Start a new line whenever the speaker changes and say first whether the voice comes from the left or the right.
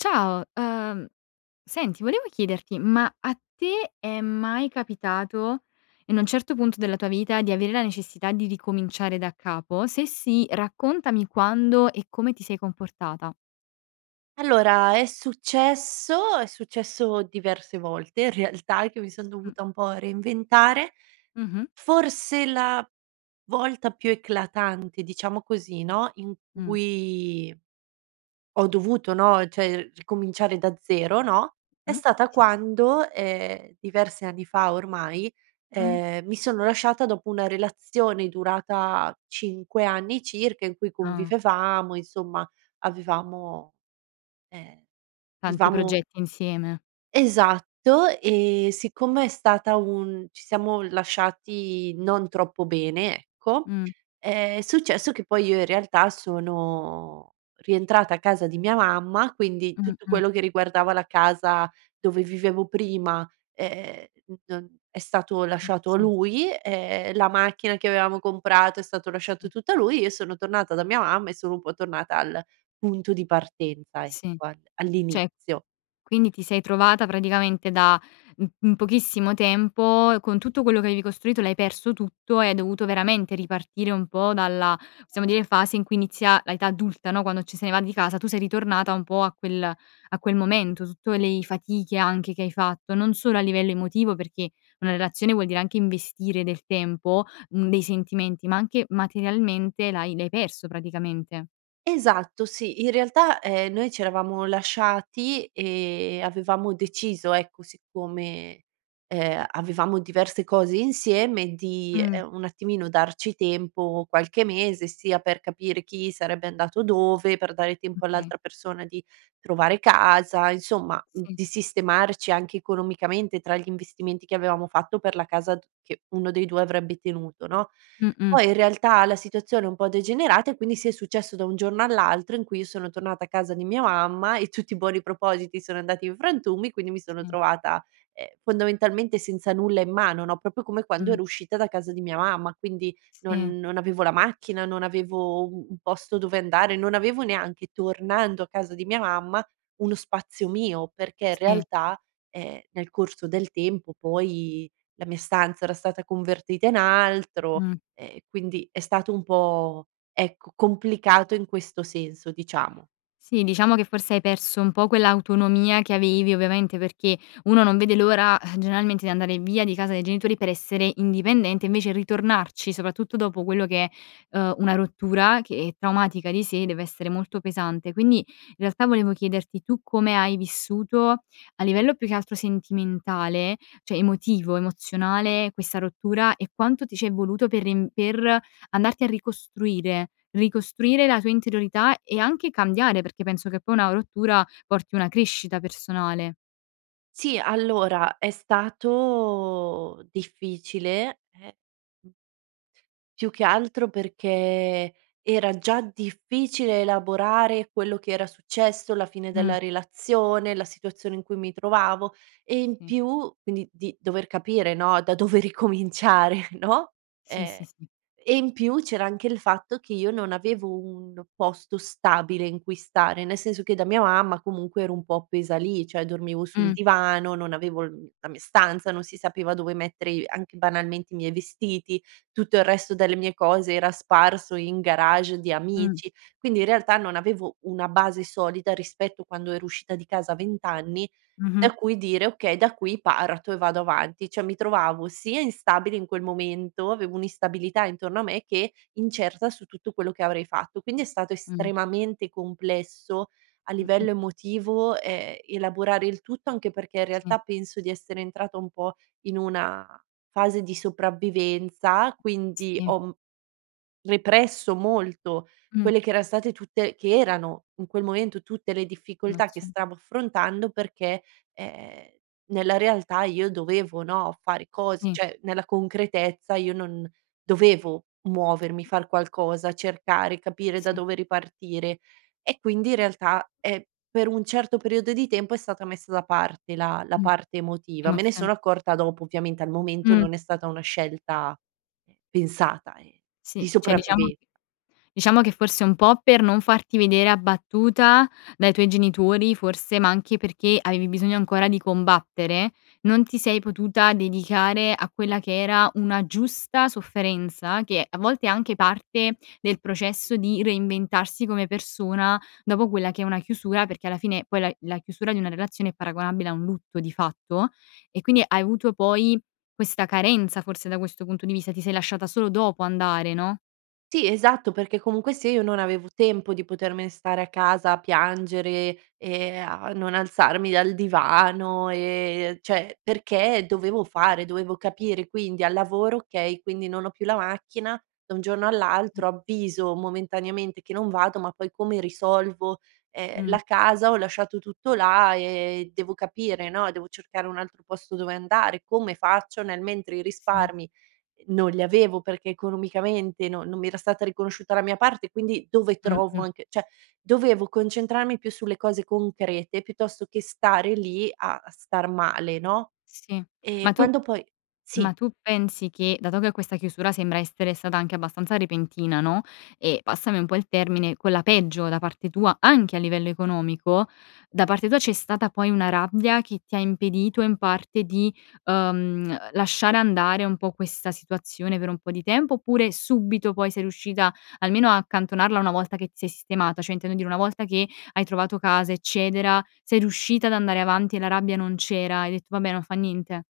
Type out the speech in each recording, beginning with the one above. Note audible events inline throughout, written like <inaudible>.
left: Ciao! Uhm, senti volevo chiederti: ma a te è mai capitato, in un certo punto della tua vita, di avere la necessità di ricominciare da capo? Se sì, raccontami quando e come ti sei comportata.
right: Allora è successo, è successo diverse volte, in realtà, eh, che mi son
left: Mh.
right: dovuta un po' reinventare.
left: Mh-mh.
right: Forse la volta più eclatante, diciamo così, no, in
left: Mh.
right: cui ho dovuto, no, cioè ir ricominciare da zero, no, è
left: Mh.
right: stata
left: Sì.
right: quando, ehm, diversi anni fa ormai,
left: Mh.
right: ehm, mi sono lasciata dopo una relazione durata 5 anni circa, in cui
left: Ah.
right: convivevamo, insomma, avevamo eh,
left: Tanti
right: vivevamo
left: progetti insieme.
right: Esatto, ehm, siccome è stata un ci siamo lasciati non troppo bene, ecco,
left: Mh.
right: ehm, è successo che poi io in realtà sono rientrata a casa di mia mamma, quindi
left: Mh,
right: tutto
left: mh.
right: quello che riguardava la casa dove vivevo prima, ehm, non è stato
left: Mh.
right: lasciato a
left: Sì.
right: lui, ehm, la macchina che avevamo comprato, è stato lasciato
left: Mh.
right: tutto lui, e io sono tornata da mia mamma e sono un po' tornata al punto di partenza, ecco
left: Sì.
right: al
left: Cioè,
right: all'inizio.
left: quindi ti sei trovata praticamente da m in pochissimo tempo con tutto quello che avevi costruito l'hai perso tutto e hai dovuto veramente ripartire un po' dalla, possiamo dire, fase in cui inizia la età adulta, no, quando ce ne si va di casa, tu sei ritornata un po' a quel a quel momento, tutto lei fatiche anche che hai fatto non solo a livello emotivo, perché una relazione vuol dire anche investire del tempo, mhmm, dei sentimenti, ma anche materialmente l'hai l'hai perso praticamente.
right: Esatto, sì. In realtà, ehm, noi c'eravamo lasciati e e avevamo deciso, ecco, siccome, ehm, avevamo diverse cose insieme di,
left: Mh.
right: ehm, un attimino darci tempo, qualche mese sia per capire chi sarebbe andato dove, per dare tempo
left: Okay.
right: all'altra persona di trovare casa, insomma, mhmm,
left: Mh.
right: di sistemarci anche economicamente tra gli investimenti che avevamo fatto per la casa che uno dei 2 avrebbe tenuto, no?
left: Mh-mh.
right: Poi, in realtà la situazione è un po' degenerata e quindi, sì, è successo da un giorno all'altro in cui io sono tornata a casa di mia mamma e tutti i buoni propositi sono andati in frantumi. Quindi, mi sono
left: Sì.
right: trovata, ehm, fondamentalmente senza nulla in mano, no, proprio come quando
left: Mh.
right: ero uscita da casa di mia mamma. Quindi,
left: Sì.
right: non non avevo la macchina, non avevo u un posto dove andare, non avevo neanche tornando a casa di mia mamma uno spazio mio, perché in
left: Sì.
right: realtà, ehm, nel corso del tempo poi la mia stanza era stata convertita in altro
left: Mh.
right: e quindi è stato un po', ecco, complicato in questo senso, diciamo.
left: Sì, diciamo che forse hai perso un po' quell'autonomia che avevi, ovviamente perché uno non vede l'ora generalmente di andare via di casa dei genitori per essere indipendente invece ritornarci, soprattutto dopo quello che, uhm, una rottura, che è traumatica di sé, deve essere molto pesante. Quindi, i realtà volevo chiederti: tu come hai vissuto, a livello più che altro sentimentale, cioè emotivo, emozionale, questa rottura? E quanto ti ci è voluto per riem per andarti a ricostruire, ricostruire la tua interiorità e anche cambiare? Perché penso che poi una rottura porti una crescita personale.
right: Sì. Allora, è stato difficile, e Più che altro perché era già difficile elaborare quello che era successo, la fine
left: Mh.
right: della relazione, la situazione in cui mi trovavo, e in
left: Sì.
right: più quindi di dover capire, no, da dove ricominciare, <chuckles> no,
left: Sì,
right: e
left: sì, sì.
right: e in più c'era anche il fatto che io non avevo un posto stabile in cui stare. Ne senso che da mia mamma comunque ero un po' pesa lì: cioè, dormivo sul
left: Mh.
right: divano, non avevo il, mhmm la mia stanza, non si sapeva dove mettere i anche banalmente i miei vestiti, tutto il resto delle mie cose era sparso in garage di
left: Mh.
right: amici. Quindi, in realtà non avevo una base solita rispetto quando ero uscita di casa 20 anni,
left: Mh-mh.
right: da cui dire: "Okay, da qui parto e vado avanti." Cioè, mi trovavo sia instabile in quel momento, avevo un'instabilità intorno a me che incerta su tutto quello che avrei fatto. Quindi, è stato
left: Mh.
right: estremamente complesso a
left: Mh-mh.
right: livello emotivo, ehm, elaborare il tutto, anche perché, in
left: Sì.
right: realtà, penso di essere entrata un po' in una fase di sopravvivenza, quindi
left: Sì.
right: ho m represso molto
left: Mh.
right: quelle che era state tutte che erano in quel momento tutte le difficoltà che
left: Emozio
right: stavo affrontando perché, ehm, nella realtà io dovevo, no, fare cos
left: Sì.
right: cioè, nella concretezza io non dovevo muovermi, far qualcosa, cercare, capire da
left: Sì.
right: dove ripartire. E quindi, in realtà, è per un certo periodo di tempo è stata messa da parte la la
left: Mh.
right: parte emotiva. Me ne
left: Emozion
right: sono accorta dopo ovviamente, al momento
left: Mh.
right: non è stata una scelta pensata, e di
left: Sì. Cioè, diciamo
right: sopravvive
left: diciamo che forse un po' per non farti vedere abbattuta dai tuoi genitori, forse, ma anche perché avevi bisogno ancora di combattere, non ti sei potuta dedicare a quella che era una giusta sofferenza che a volte è anche parte del processo di reinventarsi come persona dopo quella che è una chiusura, perché alla fine poi la i la chiusura di una relazione è paragonabile a un lutto di fatto. E quindi, hai avuto poi questa carenza, forse, da questo punto di vista, ti sei lasciata solo dopo andare, no?
right: Sì, esatto. Perché comunque se io non avevo tempo di potermene stare a casa a piangere, ehm, a non alzarmi dal divano, ehm cioè, perché dovevo fare, dovevo capire. Quindi, al lavoro: "Okay, quindi, non ho più la macchina da un giorno
left: <unintelligible>
right: all'altro, avviso momentaneamente che non vado, ma poi come risolvo?" Ehm,
left: Mh.
right: la casa: "Ho lasciato tutto là, e devo capire, no, devo cercare un altro posto dove andare, come faccio?" Nel mentre i
left: Sì.
right: risparmi, ehm, non li avevo perché economicamente no non mi era stata riconosciuta la mia parte, quindi: "Dove trovo
left: Mh-mh.
right: anche" cioè, dovevo concentrarmi più sulle cose concrete, piuttosto che stare lì a star male, no?
left: Sì.
right: E
left: Ma tu
right: quando poi sì.
left: ma tu pensi, che dato che questa chiusura sembra essere stata anche abbastanza repentina, no, e passami un po' il termine, con la peggio da parte tua anche a livello economico, da parte tua c'è stata poi una rabbia che ti ha impedito in parte di, uhm, lasciare andare un po' questa situazione per un po' di tempo? Oppure, subito poi sei riuscita almeno a accantonarla una volta che ti sei sistemata? Cioè, intendo dire: una volta che hai trovato casa, eccetera, sei riuscita ad andare avanti e la rabbia non c'era, hai detto: "Vabbè, non fa niente?"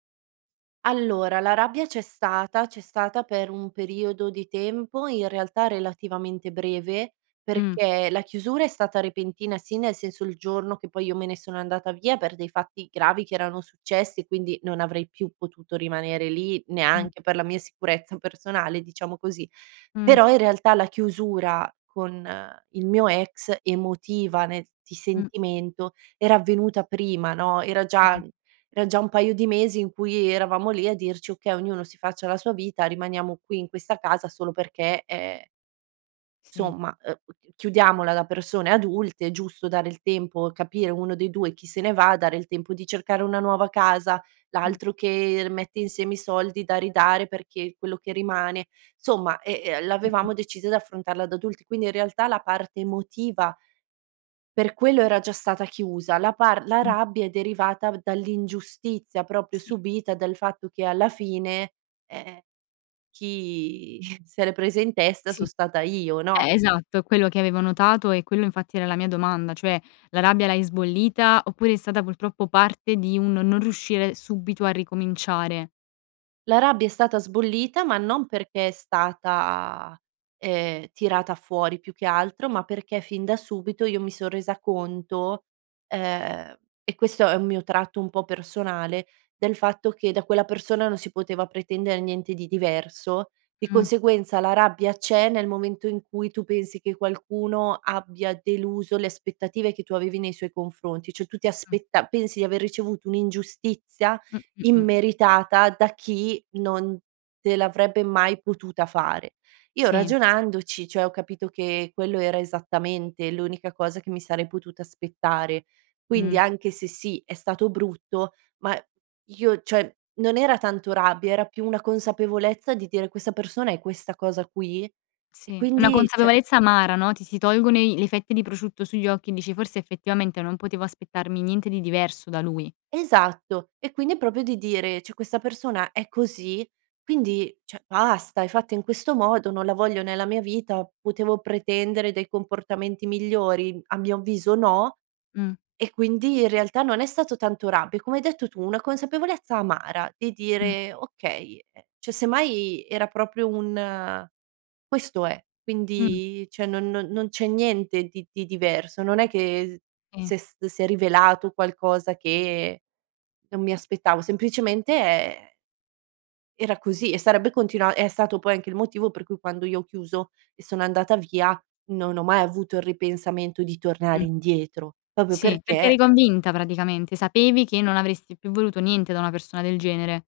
right: Allora, la rabbia c'è stata, c'è stata per un periodo di tempo in realtà relativamente breve,
left: Mh.
right: perché la chiusura è stata repentina, sì, nel senso, il giorno che poi io me ne sono andata via per dei fatti gravi che erano successi e quindi non avrei più potuto rimanere lì
left: Mh.
right: neanche per la mia sicurezza personale, diciamo così.
left: Mh.
right: Però, in realtà la chiusura con il mio ex emotiva, nel ti
left: Mh.
right: sentimento, era avvenuta prima, no, era già
left: <unintelligible>
right: era già un paio di mesi in cui eravamo lì a dirci: "Okay, ognuno si faccia la sua vita, rimaniamo qui in questa casa solo perché e e"
left: Sì.
right: "insomma, ehm, u chiudiamola da persone adulte, è giusto dare il tempo, capire uno dei 2 chi se ne va, dare il tempo di cercare una nuova casa,
left: Mh.
right: l'altro che mette insieme i soldi da ridare perché quello che rimane" insomma, ehm ehm, l'avevamo decisa di affrontarla da adulti. Quindi, in realtà, la parte emotiva per quello era già stata chiusa, la par la
left: <unintelligible>
right: rabbia è derivata v dall'ingiustizia, proprio,
left: Sì.
right: subita dal fatto che alla fine, ehm, chi <chuckles> se l’è presa in testa
left: Sì.
right: sono stata io, no?
left: E esatto. È quello che avevo notato, e quello infatti era la mia domanda, cioè: la rabbia l'hai sbollita? Oppure è stata, purtroppo, parte di un non riuscire subito a ricominciare?
right: La rabbia è stata sbollita ma non perché è stata, ehm, tirata fuori. Più che altro ma perché fin da subito io mi son resa conto, ehm, e questo è un mio tratto un po' personale, del fatto che da quella persona non si poteva pretendere niente di diverso. E
left: Mh.
right: conseguenza, la rabbia c'è nel momento in cui tu pensi che qualcuno abbia deluso le aspettative che tu avevi nei suoi confronti. Ciò, tu ti
left: Mh.
right: aspetta pensi di aver ricevuto un'ingiustizia
left: Mh, mh, mh.
right: immeritata da chi non te l'avrebbe mai potuta fare. Io
left: Sì.
right: ragionandoci, cioè, ho capito che quello era esattamente l'unica cosa che mi sarei potuta aspettare. Quindi,
left: Mh.
right: anche se, sì, è stato brutto ma io cioè, non era tanto rabbia era più una consapevolezza di dire: "Questa persona è questa cosa qui e
left: Sì. È una
right: quindi cioè"
left: consapevolezza amara, no, ti si tolgono i li fette di prosciutto sugli occhi, e dici: "Forse, effettivamente, non potevo aspettarmi niente di diverso da lui."
right: Esatto, e quindi è proprio di dire: "Cioè, questa persona è così, quindi cioè, basta! È fatta in questo modo, non la voglio nella mia vita. Potevo pretendere dei comportamenti migliori? A mio avviso no."
left: Mh.
right: E quindi, in realtà, non è stato tanto rabbia, è come hai detto tu: "una consapevolezza amara" di
left: Mh.
right: dire: "Okay, ehm" cioè, semmai era proprio un questo è.
left: Mh.
right: Quindi cioè no non non c'è niente di di diverso, non è che
left: Sì.
right: se s si è rivelato qualcosa che non mi aspettavo. Semplicemente, e e era così, e sarebbe continua è stato poi anche il motivo per cui quando io ho chiuso e sono andata via, non ho mai avuto il ripensamento di tornare
left: Mh.
right: indietro, proprio
left: Sì, perché
right: perché
left: eri convinta praticamente. Sapevi che non avresti più voluto niente da una persona del genere.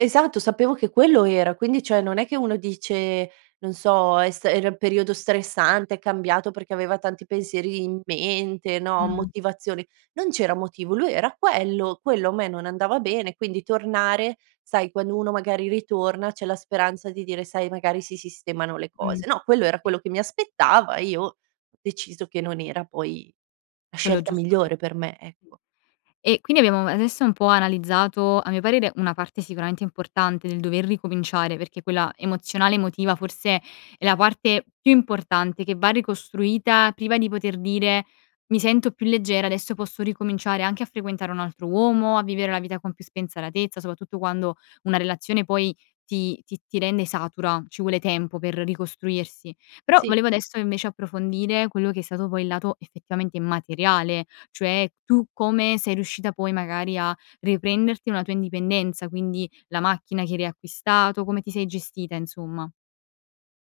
right: Esatto, sapevo che quello era. Quindi, cioè, non è che uno dice, non so: "È sta era un periodo stressante, è cambiato perché aveva tanti pensieri in mente, no,
left: Mh-mh.
right: motivazioni." Non c'era motivo: lui era quello, quello a me non andava bene, quindi tornare, sai, quando uno magari ritorna c'è la speranza di dire: "Sai, magari, si sistemano le
left: Mh.
right: cose." No, quello era quello che mi aspettava e io ho deciso che non era poi la
left: Quello
right: scelta
left: giusto per
right: migliore
left: te.
right: per me, ecco.
left: E quindi, abbiamo adesso un po' analizzato, a mio parere, una parte sicuramente importante del dover ricominciare, perché quella emozionale, emotiva forse è la parte più importante che va ricostruita priva di poter dire: "Mi sento più leggera. Adesso posso ricominciare anche a frequentare un altro uomo, a vivere la vita con più spensieratezza," soprattutto quando una relazione poi ti ti ti rende satura, ci vuole tempo per ricostruirsi. Però,
right: Sì.
left: volevo adesso, invece, approfondire quello che è stato poi il lato effettivamente materiale, cioè: tu come sei riuscita poi, magari, a riprenderti una tua indipendenza? Quindi, la macchina che hai riacquistato, come ti sei gestita, insomma?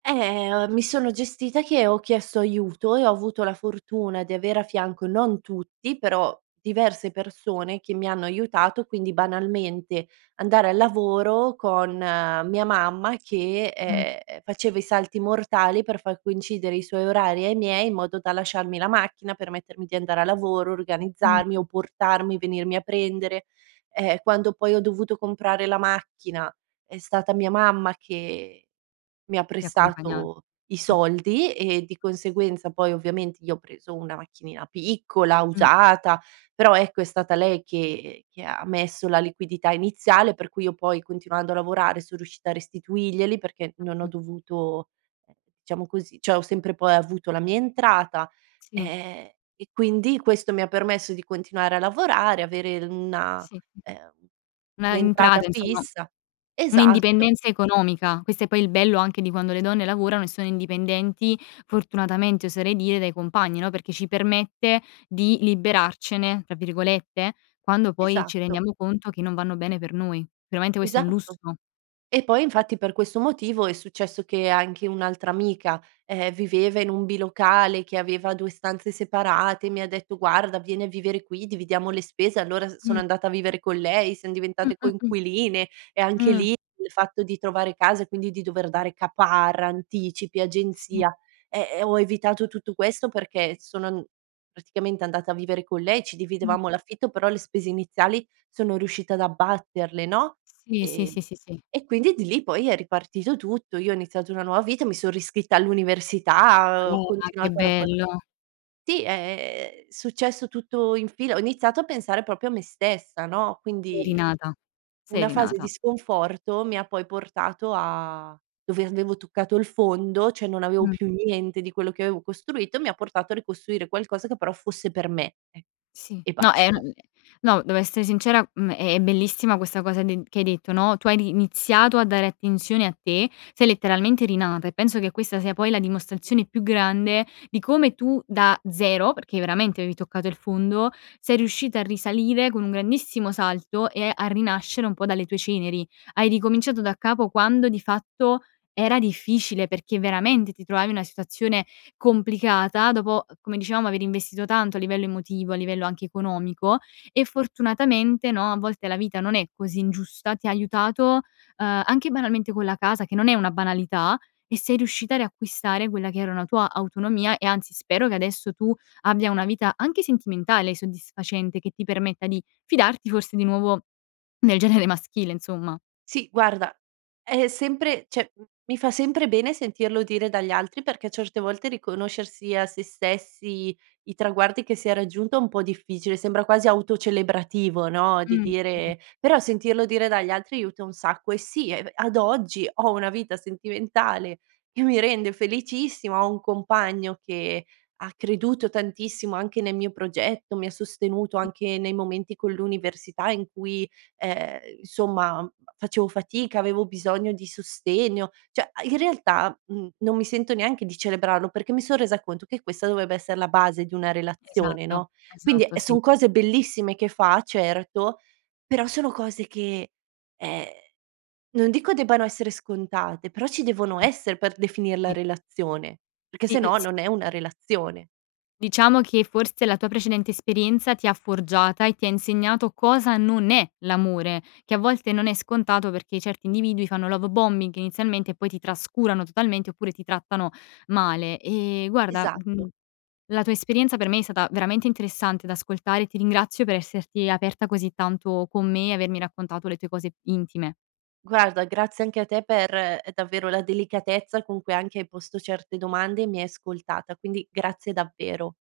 right: Eh, o mi sono gestita che ho chiesto aiuto, e ho avuto la fortuna di avere a fianco non tutti però diverse persone che mi hanno aiutato, quindi banalmente andare al lavoro con mia mamma che,
left: Mh.
right: ehm, faceva i salti mortali, per far coincidere i suoi orari ai miei, in modo da lasciarmi la macchina, permettermi di andare al lavoro,
left: Mh.
right: organizzarmi o portarmi e venirmi a prendere. Ehm, quando poi ho dovuto comprare la macchina, è stata mia mamma che mi ha
left: Ti ha accompagnat
right: prestato i
left: ah.
right: soldi, e di conseguenza poi ovviamente io ho preso una macchinina piccola,
left: Mh.
right: usata, però ecco è stata lei che che ha messo la liquidità iniziale per cui io poi continuando a lavorare, son riuscita a restituirglieli, perché non ho
left: Mh.
right: dovuto, ehm, diciamo così cioè ho sempre poi avuto la mia entrata,
left: Sì.
right: ehm, e quindi questo mi ha permesso di continuare a lavorare, avere l una,
left: Sì, mh.
right: ehm,
left: Una
right: un'entrata
left: entrata insomma
right: fissa
left: un
right: esatto.
left: 'indipendenza economica, questo è poi il bello anche di quando le donne lavorano e sono indipendenti, fortunatamente oserei dire, dai compagni, no, perché ci permette di "liberarcene" tra virgolette, quando poi ci
right: Esatto.
left: rendiamo conto che non vanno bene per noi. Veramente questo è un
right: Esatto.
left: lusso.
right: E poi, infatti per questo motivo, è successo che anche un'altra amica, ehm, viveva in un bilocale che aveva 2 stanze separate, e mi ha detto: "guarda, vieni a vivere qui, dividiamo le spese", allora s sono
left: Mh.
right: andata a vivere con lei, siam diventate
left: Mh-mh-mh.
right: coinquiline e anche
left: Mh.
right: lì, il fatto di trovare casa, e quindi di dover dare caparra, anticipi,
left: Sì.
right: agenzia, ehm, e ho evitato tutto questo perché s sono n praticamente andata a vivere con lei, ci
left: Mh.
right: dividevamo l'affitto però le spese iniziali sono riuscita ad abbatterle, no?
left: Sì, sì,
right: Ehm,
left: sì, sì, sì.
right: e quindi di lì poi è ripartito tutto. Io ho iniziato una nuova vita. Mi son riscritta all'università, ho
left: Ah, che
right: continuato a lavora
left: bello.
right: sì è ehm, è successo tutto in fila, ho iniziato a pensare proprio a me stessa, no,
left: Sei
right: quindi
left: rinata, sei
right: una fase di
left: rinata.
right: sconforto, mi ha poi portato a dove avevo toccato il fondo, cioè non avevo
left: Mh.
right: più niente di quello che avevo costruito, mi ha portato a ricostruire qualcosa che però fosse per me, eh,
left: Sì.
right: e
left: No, ehm,
right: basta.
left: è m no devo essere sincera, mhmm, è è bellissima questa cosa de che hai detto, no, tu hai riniziato a dare attenzione a te, sei letteralmente rinata e penso che questa sia poi la dimostrazione più grande di come tu da zero, perché veramente avevi toccato il fondo, sei riuscita a risalire con un grandissimo salto, e a rinascere un po' dalle tue ceneri. Hai ricominciato daccapo, quando di fatto era difficile perché veramente ti trovavi in una situazione complicata dopo, uhm, come dicevamo aver investito tanto al livello emotivo, a livello anche economico, e fortunatamente no, a volte la vita non è così ingiusta, ti ha aiutato, uhm, anche banalmente con la casa, che non è una banalità e sei riuscita a riacquistare quella che era una tua autonomia, e anzi spero che adesso, tu abbia una vita anche sentimentale soddisfacente, che ti permetta di fidarti forse di nuovo, nel genere maschile insomma.
right: Sì guarda, è è sempre cioè m mi fa sempre bene sentirlo dire dagli altri, perché certe volte riconoscersi a sé stessi, i traguardi che si è raggiunto è un po' difficile, sembra quasi autocelebrativo, no, di
left: Mh, sì.
right: dire però sentirlo dire dagli altri aiuta un sacco, e sì e, beh, ad oggi ho una vita sentimentale che mi rende felicissima, ho un compagno che ha creduto tantissimo anche nel mio progetto, mi ha sostenuto
left: <unintelligible>
right: anche nei momenti con l'università in cui ehm, insomma facevo fatica, avevo bisogno di sostegno. Cioè a in realtà, mhmm, non mi sento neanche di celebrarlo, perché mi son resa conto che questa dovrebbe essere la base di una relazione,
left: Esatto,
right: no, quindi
left: esatto,
right: e
left: sì.
right: son cose bellissime che fa, certo, però sono cose che ehm, non dico debbano essere scontate però ci devono
left: Mh,
right: essere per definirla
left: sì.
right: relazione, perché
left: Sì,
right: se
left: uhm,
right: no,
left: s
right: non è una relazione.
left: Diciamo, che forse la tua precedente esperienza, ti ha forgiata e ti ha insegnato cosa non è l'amore, che a volte non è scontato, perché certi individui fanno love bombing inizialmente e poi ti trascurano totalmente, oppure ti trattano male ehm, guarda,
right: Esatto.
left: mhmm, la tua esperienza per me è stata veramente interessante da ascoltare, ti ringrazio per esserti aperta così tanto con me, e avermi raccontato le tue cose intime.
right: Guarda, grazie anche a te per ehm, davvero la delicatezza con cui anche hai posto certe domande, e mi hai ascoltata, quindi grazie davvero.